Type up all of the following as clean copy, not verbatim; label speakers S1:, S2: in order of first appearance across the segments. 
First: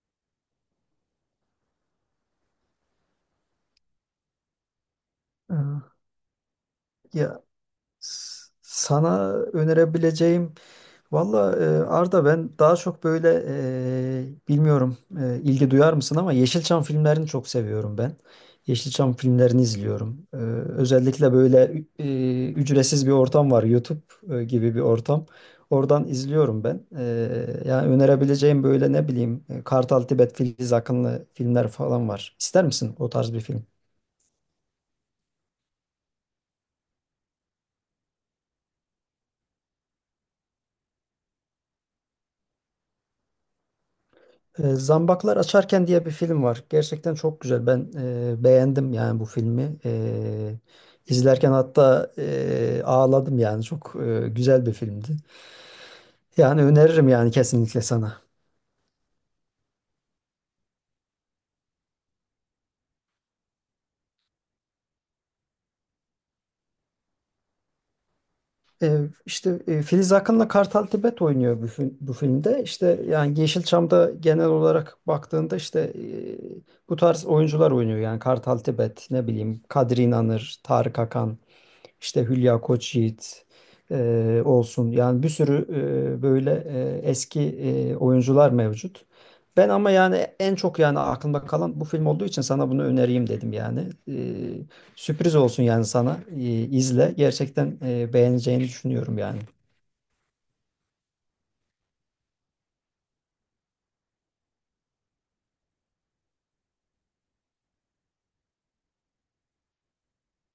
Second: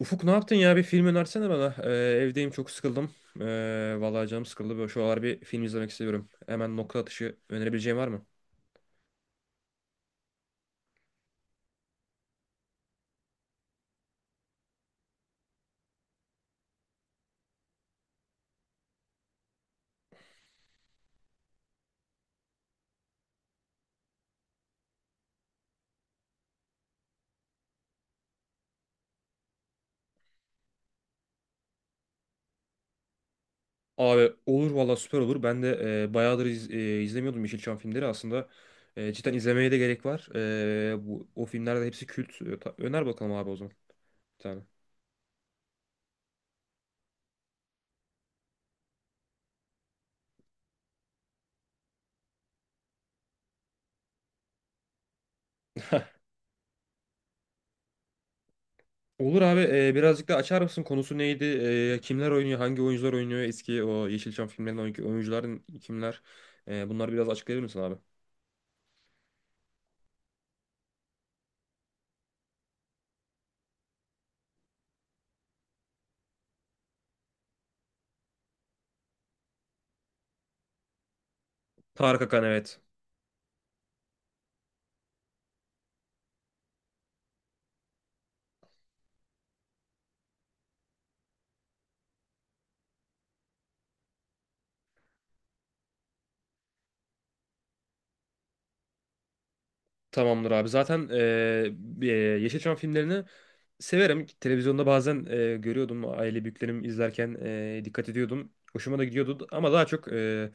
S1: Ufuk, ne yaptın ya? Bir film önersene bana. Evdeyim, çok sıkıldım. Vallahi canım sıkıldı. Böyle şu aralar bir film izlemek
S2: Ee,
S1: istiyorum. Hemen nokta atışı
S2: Ya,
S1: önerebileceğin var mı?
S2: Sana önerebileceğim, valla, Arda, ben daha çok böyle, bilmiyorum, ilgi duyar mısın ama Yeşilçam filmlerini çok seviyorum ben. Yeşilçam filmlerini izliyorum. Özellikle böyle, ücretsiz bir ortam var, YouTube gibi bir ortam. Oradan izliyorum ben. Yani önerebileceğim böyle, ne bileyim, Kartal Tibet, Filiz Akınlı filmler falan var. İster misin o tarz bir film?
S1: Abi olur valla, süper olur. Ben de bayağıdır izlemiyordum Yeşilçam filmleri. Aslında cidden izlemeye de gerek var. Bu, o filmlerde hepsi kült. Öner bakalım abi o zaman. Bir tane.
S2: Zambaklar Açarken diye bir film var. Gerçekten çok güzel. Ben beğendim yani bu filmi. İzlerken hatta, ağladım yani. Çok güzel bir filmdi. Yani öneririm yani, kesinlikle sana.
S1: Olur abi, birazcık da açar mısın? Konusu neydi? Kimler oynuyor? Hangi oyuncular oynuyor? Eski o Yeşilçam filmlerinin oyuncuların kimler? Bunları biraz açıklayabilir misin abi?
S2: E, işte Filiz Akın'la Kartal Tibet oynuyor bu filmde. İşte yani Yeşilçam'da genel olarak baktığında işte, bu tarz oyuncular oynuyor. Yani Kartal Tibet, ne bileyim, Kadri İnanır, Tarık Akan.
S1: Tarık
S2: İşte
S1: Akan,
S2: Hülya
S1: evet.
S2: Koçyiğit olsun. Yani bir sürü, böyle, eski, oyuncular mevcut. Ben ama yani en çok yani aklımda kalan bu film olduğu için sana bunu önereyim dedim yani. E, Sürpriz olsun yani sana. İzle. Gerçekten beğeneceğini düşünüyorum yani.
S1: Tamamdır abi. Zaten Yeşilçam filmlerini severim. Televizyonda bazen görüyordum. Aile büyüklerim izlerken dikkat ediyordum. Hoşuma da gidiyordu. Ama daha çok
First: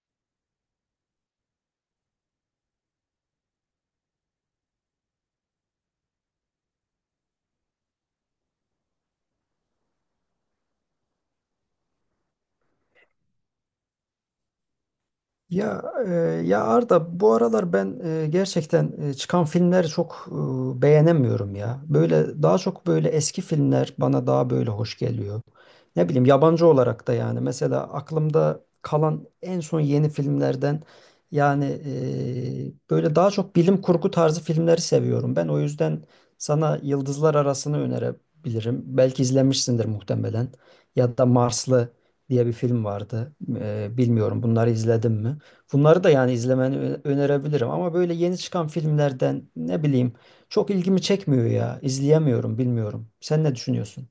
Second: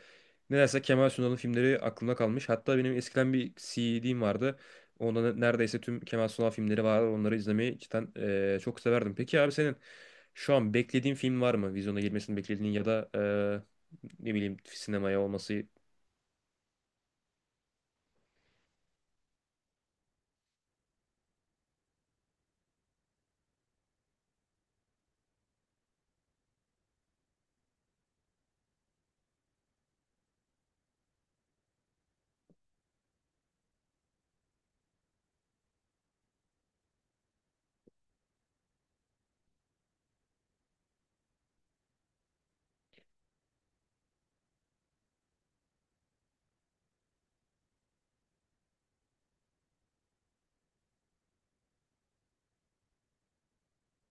S1: nedense Kemal Sunal'ın filmleri aklımda kalmış. Hatta benim eskiden bir CD'm vardı. Onda neredeyse tüm Kemal Sunal filmleri var. Onları izlemeyi cidden çok severdim. Peki abi, senin şu an beklediğin film var mı? Vizyona girmesini beklediğin, ya da ne bileyim sinemaya olması.
S2: Ya, ya Arda, bu aralar ben gerçekten çıkan filmleri çok beğenemiyorum ya. Böyle daha çok böyle eski filmler bana daha böyle hoş geliyor. Ne bileyim, yabancı olarak da yani mesela aklımda kalan en son yeni filmlerden yani, böyle daha çok bilim kurgu tarzı filmleri seviyorum. Ben o yüzden sana Yıldızlar Arası'nı önerebilirim. Belki izlemişsindir muhtemelen. Ya da Marslı diye bir film vardı. Bilmiyorum, bunları izledin mi? Bunları da yani izlemeni önerebilirim ama böyle yeni çıkan filmlerden ne bileyim çok ilgimi çekmiyor ya. İzleyemiyorum, bilmiyorum. Sen ne düşünüyorsun?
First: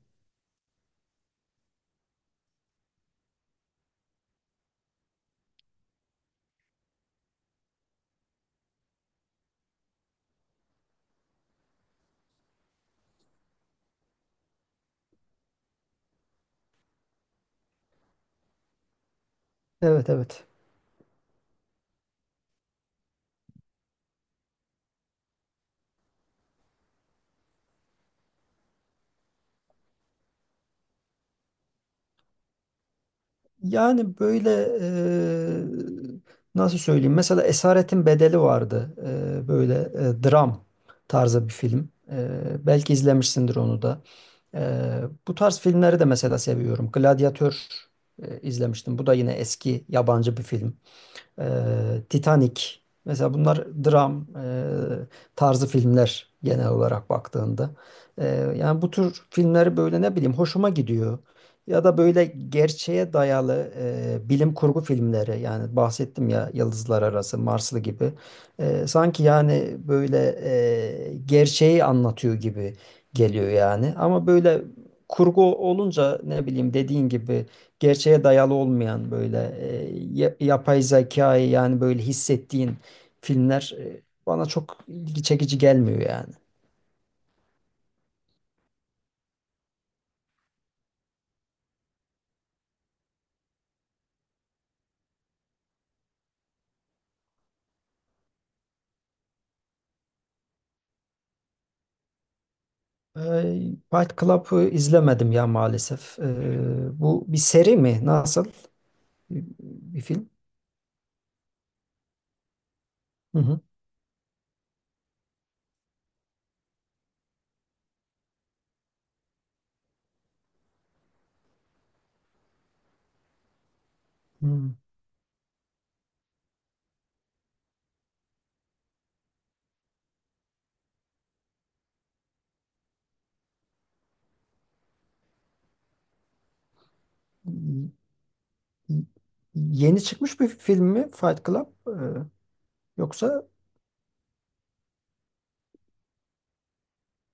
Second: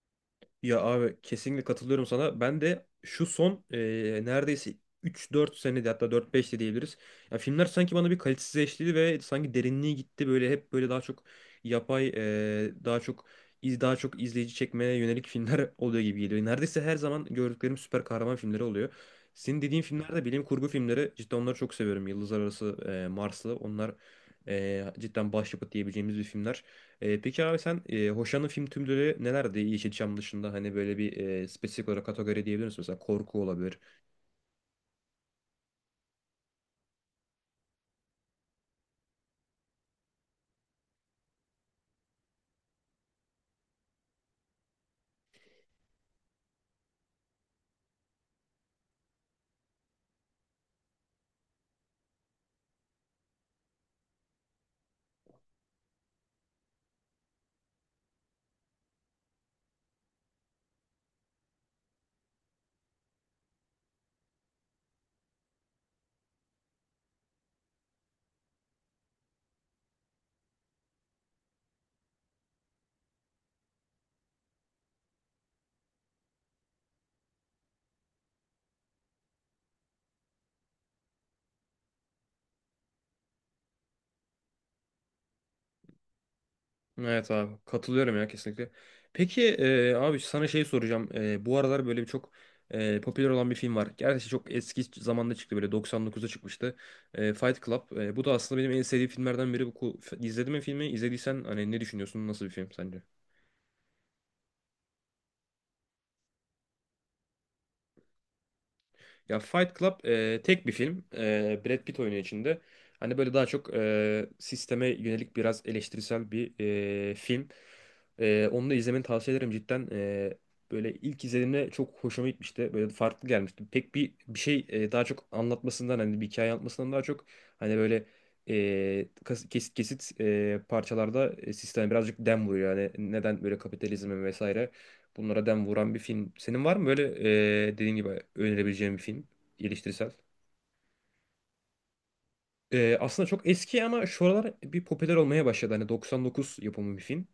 S1: Ya abi, kesinlikle katılıyorum sana. Ben de şu son neredeyse 3-4 senede, hatta 4-5 de diyebiliriz. Ya filmler sanki bana bir kalitesizleşti ve sanki derinliği gitti. Böyle hep böyle daha çok yapay, daha çok daha çok izleyici çekmeye yönelik filmler oluyor gibi geliyor. Neredeyse her zaman gördüklerim süper kahraman filmleri oluyor. Senin dediğin
S2: Evet,
S1: filmler de bilim
S2: evet.
S1: kurgu filmleri. Cidden onları çok seviyorum. Yıldızlar Arası, Marslı. Onlar cidden başyapıt diyebileceğimiz bir filmler. Peki abi, sen hoşlandığın film türleri nelerdi Yeşilçam dışında? Hani böyle bir spesifik olarak kategori diyebilir misin? Mesela korku olabilir.
S2: Yani böyle, eee, nasıl söyleyeyim? Mesela Esaretin Bedeli vardı. Böyle, dram tarzı bir film. Belki izlemişsindir onu da. Bu tarz filmleri de mesela seviyorum. Gladyatör izlemiştim. Bu da yine eski yabancı bir film. e, Titanic. Mesela bunlar dram, tarzı filmler genel olarak baktığında. E, Yani bu tür filmleri böyle ne bileyim hoşuma gidiyor. Ya da böyle gerçeğe dayalı, bilim kurgu filmleri yani, bahsettim ya, Yıldızlar Arası, Marslı gibi. Sanki yani böyle, gerçeği anlatıyor gibi geliyor yani. Ama böyle kurgu olunca, ne bileyim, dediğin gibi, gerçeğe dayalı olmayan böyle, yapay zekayı yani böyle hissettiğin filmler, bana çok ilgi çekici gelmiyor yani.
S1: Evet abi, katılıyorum ya, kesinlikle. Peki abi, sana şey soracağım. Bu aralar böyle bir çok popüler olan bir film var. Gerçi çok eski zamanda çıktı, böyle 99'da çıkmıştı. Fight Club. Bu da aslında benim en sevdiğim filmlerden biri. İzledin mi filmi? İzlediysen hani ne düşünüyorsun? Nasıl bir film sence?
S2: Ee, Fight Club'ı izlemedim ya maalesef. Bu bir seri mi? Nasıl?
S1: Ya Fight
S2: Bir
S1: Club
S2: film?
S1: tek bir film. Brad Pitt oynuyor içinde. Hani böyle
S2: Hı
S1: daha
S2: hı.
S1: çok sisteme yönelik biraz eleştirisel bir film. Onu da izlemeni tavsiye ederim cidden. Böyle ilk izlediğimde çok hoşuma gitmişti. Böyle farklı gelmişti. Pek bir şey, daha çok anlatmasından, hani bir hikaye anlatmasından daha çok, hani böyle kesit kesit parçalarda sisteme birazcık dem vuruyor. Yani neden böyle kapitalizme vesaire. Bunlara dem vuran bir film. Senin var mı böyle
S2: Hı.
S1: dediğin gibi önerebileceğin bir film?
S2: Yeni
S1: Eleştirisel.
S2: çıkmış bir film mi Fight Club?
S1: Aslında
S2: Yoksa.
S1: çok eski ama şu aralar bir popüler olmaya başladı. Hani 99 yapımı bir film.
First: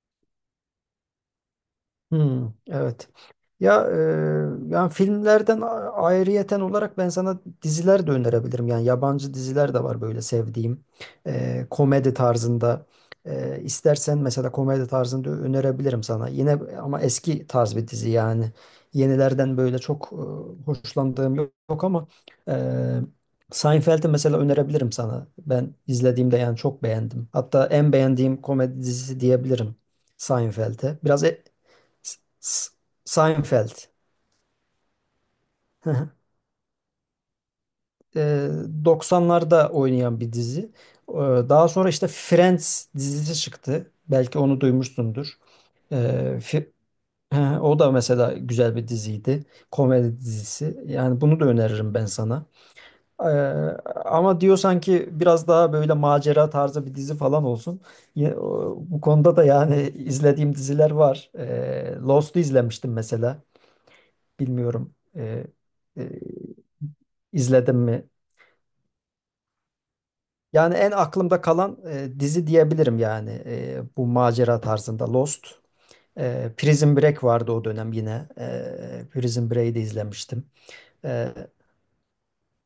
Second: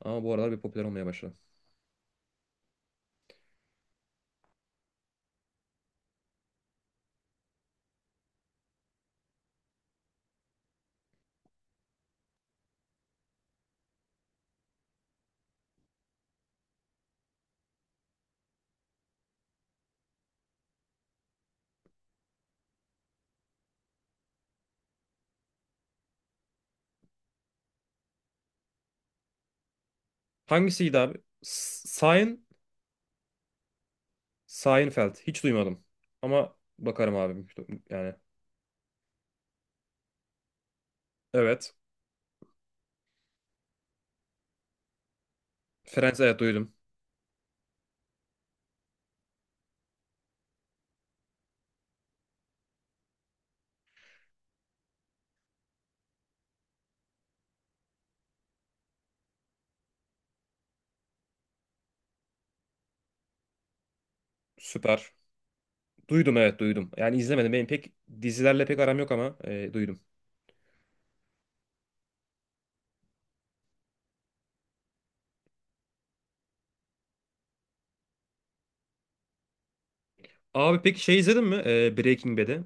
S1: Ama bu aralar bir popüler olmaya başladı.
S2: Hmm, evet. Ya, yani filmlerden ayrıyeten olarak ben sana diziler de önerebilirim. Yani yabancı diziler de var böyle sevdiğim. Komedi tarzında. İstersen mesela komedi tarzında önerebilirim sana. Yine ama eski tarz bir dizi yani. Yenilerden böyle çok hoşlandığım yok, yok ama, e, Seinfeld'i mesela önerebilirim sana. Ben izlediğimde yani çok beğendim. Hatta en beğendiğim komedi dizisi diyebilirim
S1: Hangisiydi
S2: Seinfeld'e.
S1: abi?
S2: Biraz, S-
S1: Sein,
S2: S- Seinfeld.
S1: Seinfeld. Hiç duymadım. Ama bakarım abi. Yani
S2: Ee, 90'larda oynayan bir dizi. Ee, Daha
S1: evet.
S2: sonra işte Friends dizisi çıktı. Belki onu duymuşsundur.
S1: Friends, evet,
S2: Ee, Fi-
S1: duydum.
S2: O da mesela güzel bir diziydi. Komedi dizisi. Yani bunu da öneririm ben sana. Ee, Ama diyorsan ki biraz daha böyle macera tarzı bir dizi falan olsun. Bu konuda da yani izlediğim diziler var. Lost'u izlemiştim mesela. Bilmiyorum.
S1: Süper.
S2: E,
S1: Duydum, evet, duydum. Yani izlemedim. Benim
S2: İzledim
S1: pek
S2: mi?
S1: dizilerle pek aram yok ama duydum.
S2: Yani en aklımda kalan, dizi diyebilirim yani, bu macera tarzında Lost. Prison Break vardı o dönem yine. Prison Break'i de izlemiştim.
S1: Abi, peki şey
S2: E,
S1: izledin mi? Breaking Bad'i.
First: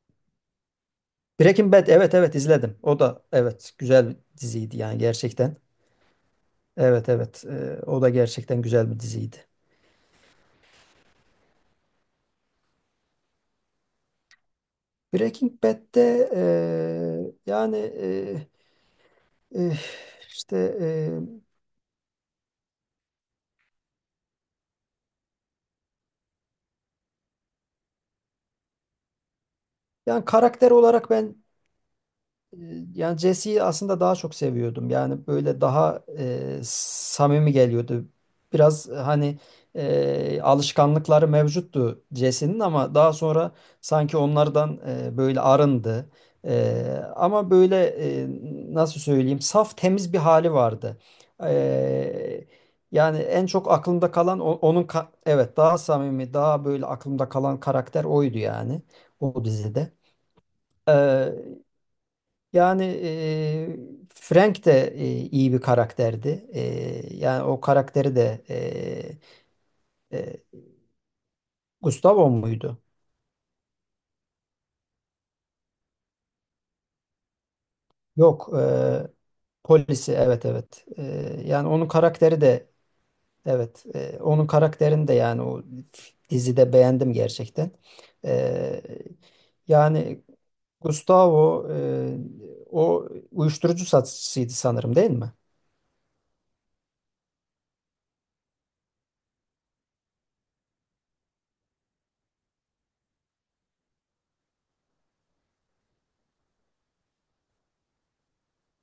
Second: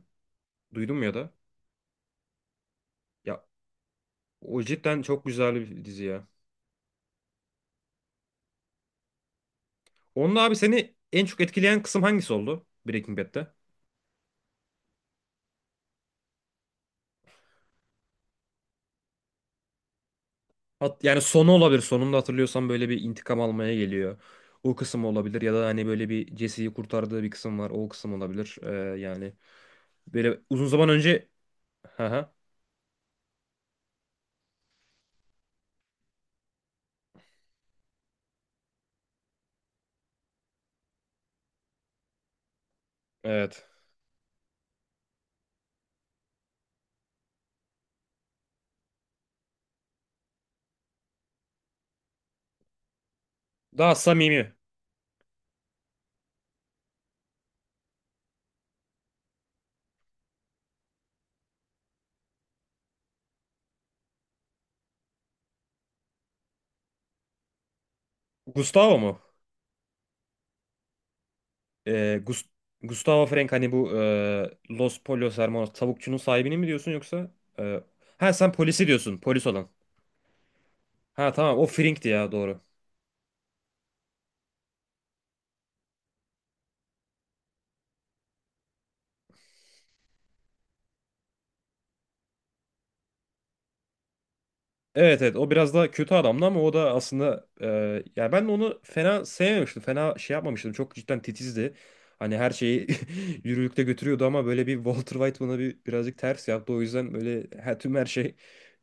S1: Duydun mu ya da?
S2: Breaking Bad, evet evet izledim. O da
S1: Ya
S2: evet, güzel bir
S1: o
S2: diziydi yani
S1: cidden çok güzel
S2: gerçekten.
S1: bir dizi ya.
S2: Evet, evet, o da gerçekten güzel bir diziydi.
S1: Onunla abi, seni en çok etkileyen kısım hangisi oldu Breaking Bad'de?
S2: Breaking Bad'de, yani, e, işte,
S1: Yani sonu olabilir. Sonunda hatırlıyorsan böyle bir intikam almaya geliyor. O kısım olabilir, ya da hani böyle bir Jesse'yi kurtardığı bir kısım var. O kısım olabilir. Yani
S2: yani
S1: böyle uzun
S2: karakter
S1: zaman
S2: olarak
S1: önce...
S2: ben.
S1: Hı hı.
S2: E, Yani Jesse'yi aslında daha çok seviyordum. Yani böyle daha samimi geliyordu. Biraz, hani, alışkanlıkları mevcuttu Jesse'nin ama daha sonra
S1: Evet.
S2: sanki onlardan, böyle arındı. E, Ama böyle, e, nasıl söyleyeyim, saf temiz bir hali vardı. E, Yani en çok
S1: Daha
S2: aklımda kalan,
S1: samimi.
S2: onun evet, daha samimi, daha böyle aklımda kalan karakter oydu yani o dizide. E, Yani, Frank de, iyi bir karakterdi. Yani o karakteri de,
S1: Gustavo mu?
S2: eee,
S1: Ee,
S2: Gustavo
S1: Gus-
S2: muydu?
S1: Gustavo Fring, hani bu Los Pollos Hermanos tavukçunun sahibini mi diyorsun yoksa? e, ha,
S2: Yok,
S1: sen polisi diyorsun, polis olan.
S2: polisi, evet evet.
S1: Ha tamam, o
S2: Yani onun
S1: Fring'ti ya,
S2: karakteri
S1: doğru.
S2: de evet. Onun karakterini de yani o dizide beğendim gerçekten. Eee, Yani Gustavo, o uyuşturucu satıcısıydı sanırım değil
S1: Evet
S2: mi?
S1: evet, o biraz daha kötü adamdı ama o da aslında yani ben de onu fena sevmemiştim. Fena şey yapmamıştım. Çok cidden titizdi. Hani her şeyi yürürlükte götürüyordu ama böyle bir Walter White bana bir birazcık ters yaptı. O yüzden böyle her, tüm her şey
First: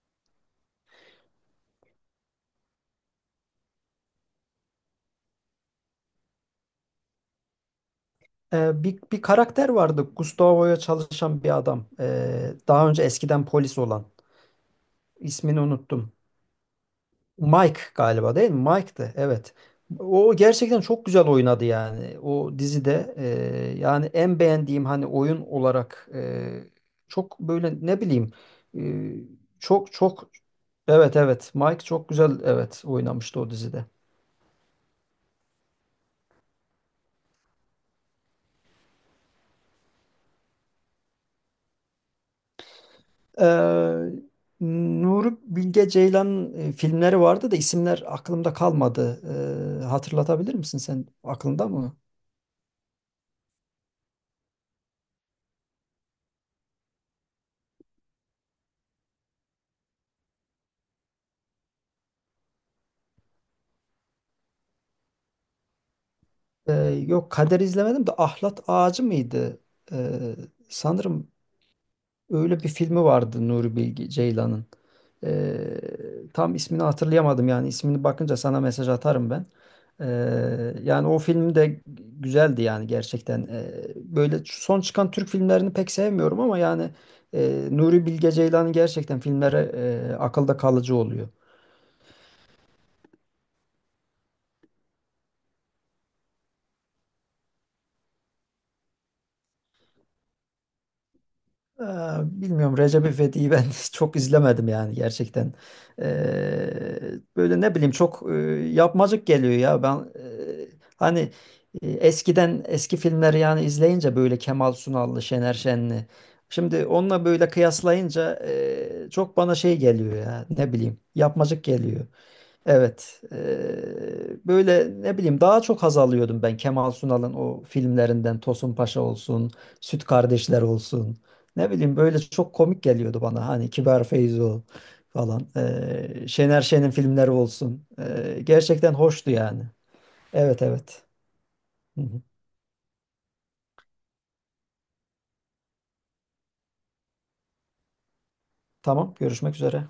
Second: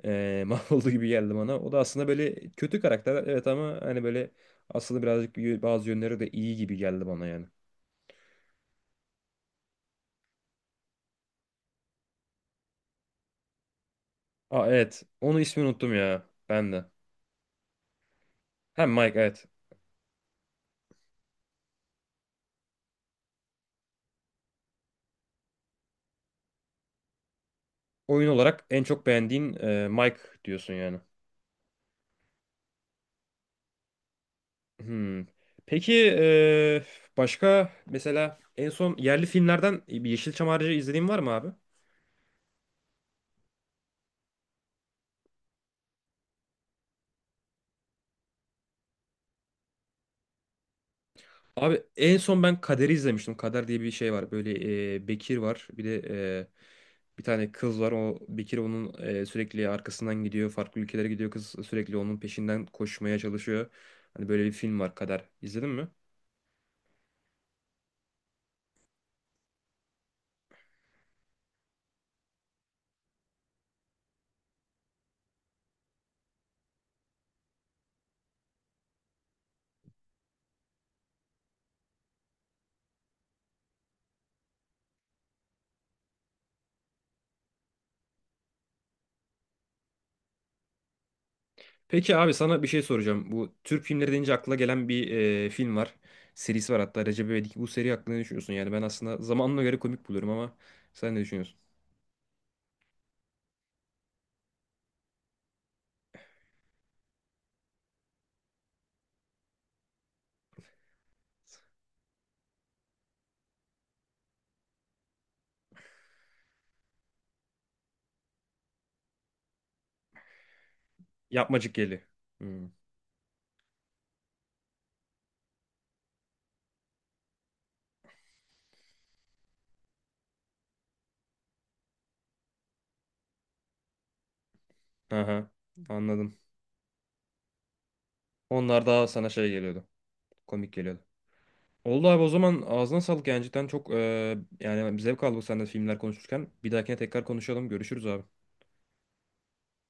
S1: mahvoldu gibi geldi bana. O da aslında böyle kötü karakter, evet, ama hani böyle aslında birazcık bazı yönleri de iyi gibi geldi bana yani.
S2: Bir karakter vardı. Gustavo'ya çalışan bir adam. Daha önce eskiden polis olan.
S1: Aa evet, onun
S2: İsmini
S1: ismini unuttum
S2: unuttum.
S1: ya ben de.
S2: Mike galiba değil mi?
S1: Hem
S2: Mike'tı.
S1: Mike, evet.
S2: Evet. O gerçekten çok güzel oynadı yani. O dizide, yani en beğendiğim hani oyun olarak, çok böyle ne
S1: Oyun
S2: bileyim,
S1: olarak en çok
S2: ee,
S1: beğendiğin
S2: çok
S1: Mike
S2: çok,
S1: diyorsun yani.
S2: evet evet Mike çok güzel evet oynamıştı o dizide.
S1: Hmm. Peki başka mesela en son yerli filmlerden bir Yeşilçam harici izlediğin var mı abi?
S2: Ee, Nuri Bilge Ceylan filmleri vardı da isimler aklımda kalmadı. Hatırlatabilir misin sen? Aklında
S1: Abi,
S2: mı?
S1: en son ben Kader'i izlemiştim. Kader diye bir şey var. Böyle Bekir var. Bir de bir tane kız var. O Bekir onun sürekli arkasından gidiyor. Farklı ülkelere gidiyor kız. Sürekli onun peşinden koşmaya çalışıyor. Hani böyle bir film var, Kader. İzledin mi?
S2: Ee, Yok, Kader izlemedim de Ahlat Ağacı mıydı? Ee, Sanırım öyle bir filmi vardı Nuri Bilge Ceylan'ın. Tam ismini hatırlayamadım yani, ismini bakınca sana mesaj atarım ben. Ee, Yani o film de güzeldi yani gerçekten. Böyle son çıkan Türk filmlerini pek sevmiyorum ama yani, Nuri Bilge Ceylan'ın gerçekten filmleri, akılda kalıcı oluyor.
S1: Peki abi, sana bir şey soracağım. Bu Türk filmleri deyince akla gelen bir film var. Serisi var hatta, Recep İvedik. Bu seri hakkında ne düşünüyorsun? Yani ben aslında zamanına göre komik buluyorum, ama sen ne düşünüyorsun?
S2: Ee, Bilmiyorum, Recep İvedik'i ben çok izlemedim yani gerçekten. Ee, Böyle ne bileyim çok yapmacık geliyor ya. Ben, hani, eskiden eski filmleri yani izleyince böyle Kemal Sunal'lı, Şener Şen'li. Şimdi onunla böyle kıyaslayınca, çok bana şey geliyor ya, ne bileyim, yapmacık
S1: Yapmacık Geli.
S2: geliyor.
S1: Hmm.
S2: Evet. Böyle ne bileyim daha çok haz alıyordum ben Kemal Sunal'ın o filmlerinden, Tosun Paşa olsun, Süt Kardeşler olsun. Ne bileyim böyle çok komik geliyordu bana, hani Kibar Feyzo falan.
S1: Aha, anladım.
S2: Şener Şen'in filmleri olsun.
S1: Onlar
S2: Gerçekten
S1: daha sana
S2: hoştu
S1: şey
S2: yani.
S1: geliyordu.
S2: Evet,
S1: Komik geliyordu.
S2: evet. Hı
S1: Oldu
S2: hı.
S1: abi, o zaman ağzına sağlık, yani cidden çok, yani zevk aldık seninle filmler konuşurken. Bir dahakine tekrar konuşalım. Görüşürüz abi.
S2: Tamam, görüşmek üzere.